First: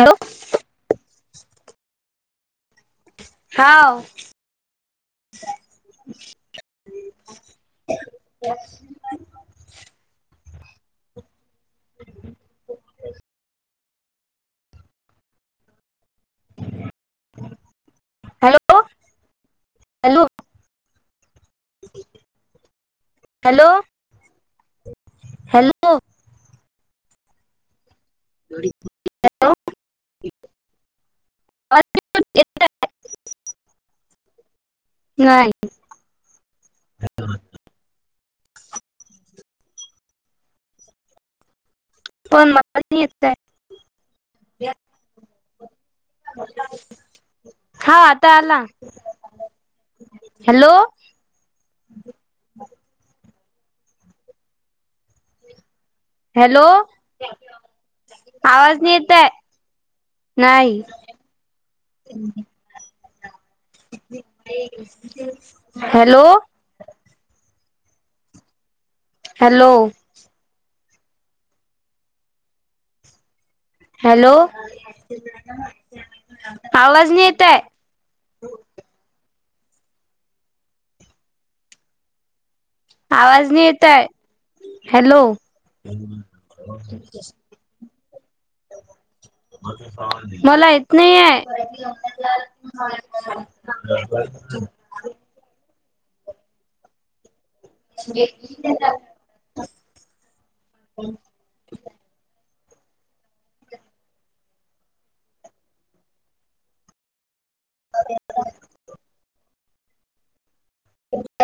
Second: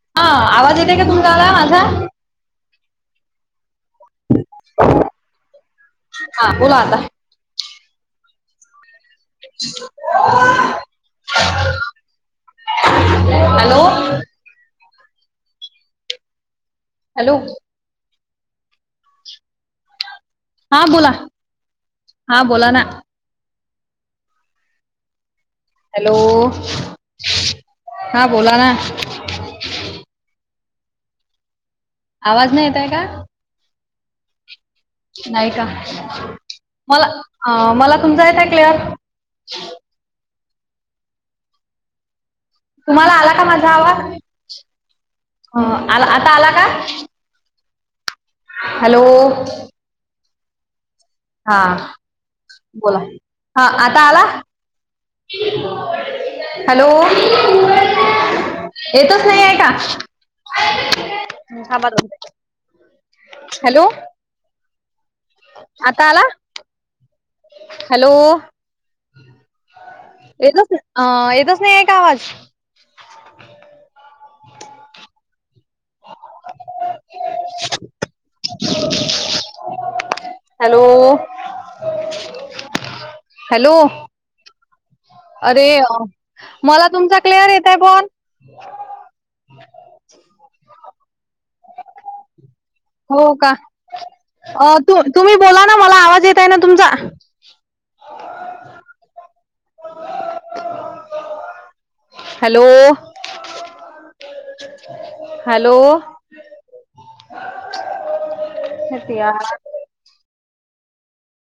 Hello हा आवाज येतय का तुमच्याला माझा हाव. हा ज्ञज्ञह बोला आता [unintelligible] ततय [unintelligible] ह् [unintelligible] हॅलो. Hello hello hello. हा बोला हा बोला ना. हॅलो. हॅलो हा बोला ना. ब [unintelligible] आवाज नाही येतय का. नाही का मला मला तुमचा आहे. क्लिअर. पण मला नाही तुम्हाला येत आला का माजा आहे ह आला आता आला का. हा आ हॅलो. हॅलो. हा बोला हा आता आला. हॅलो येतच नाही आहे का नाही हॅलो हॅलो हॅालो हॅलो अ येतच नाही आहे का आवाज हॅलो. आवाज नाही येताय. हॅलो. आवाज नाही हॅलो येताय. अरे मला तुमचा क्लियर येताय पण मला येत नाहीये. हो का ओ तु तुम्ही बोला ना मला आवाज येत आहे ना तुमचा. [unintelligible] Hello hello. शीट यार. [unintelligible]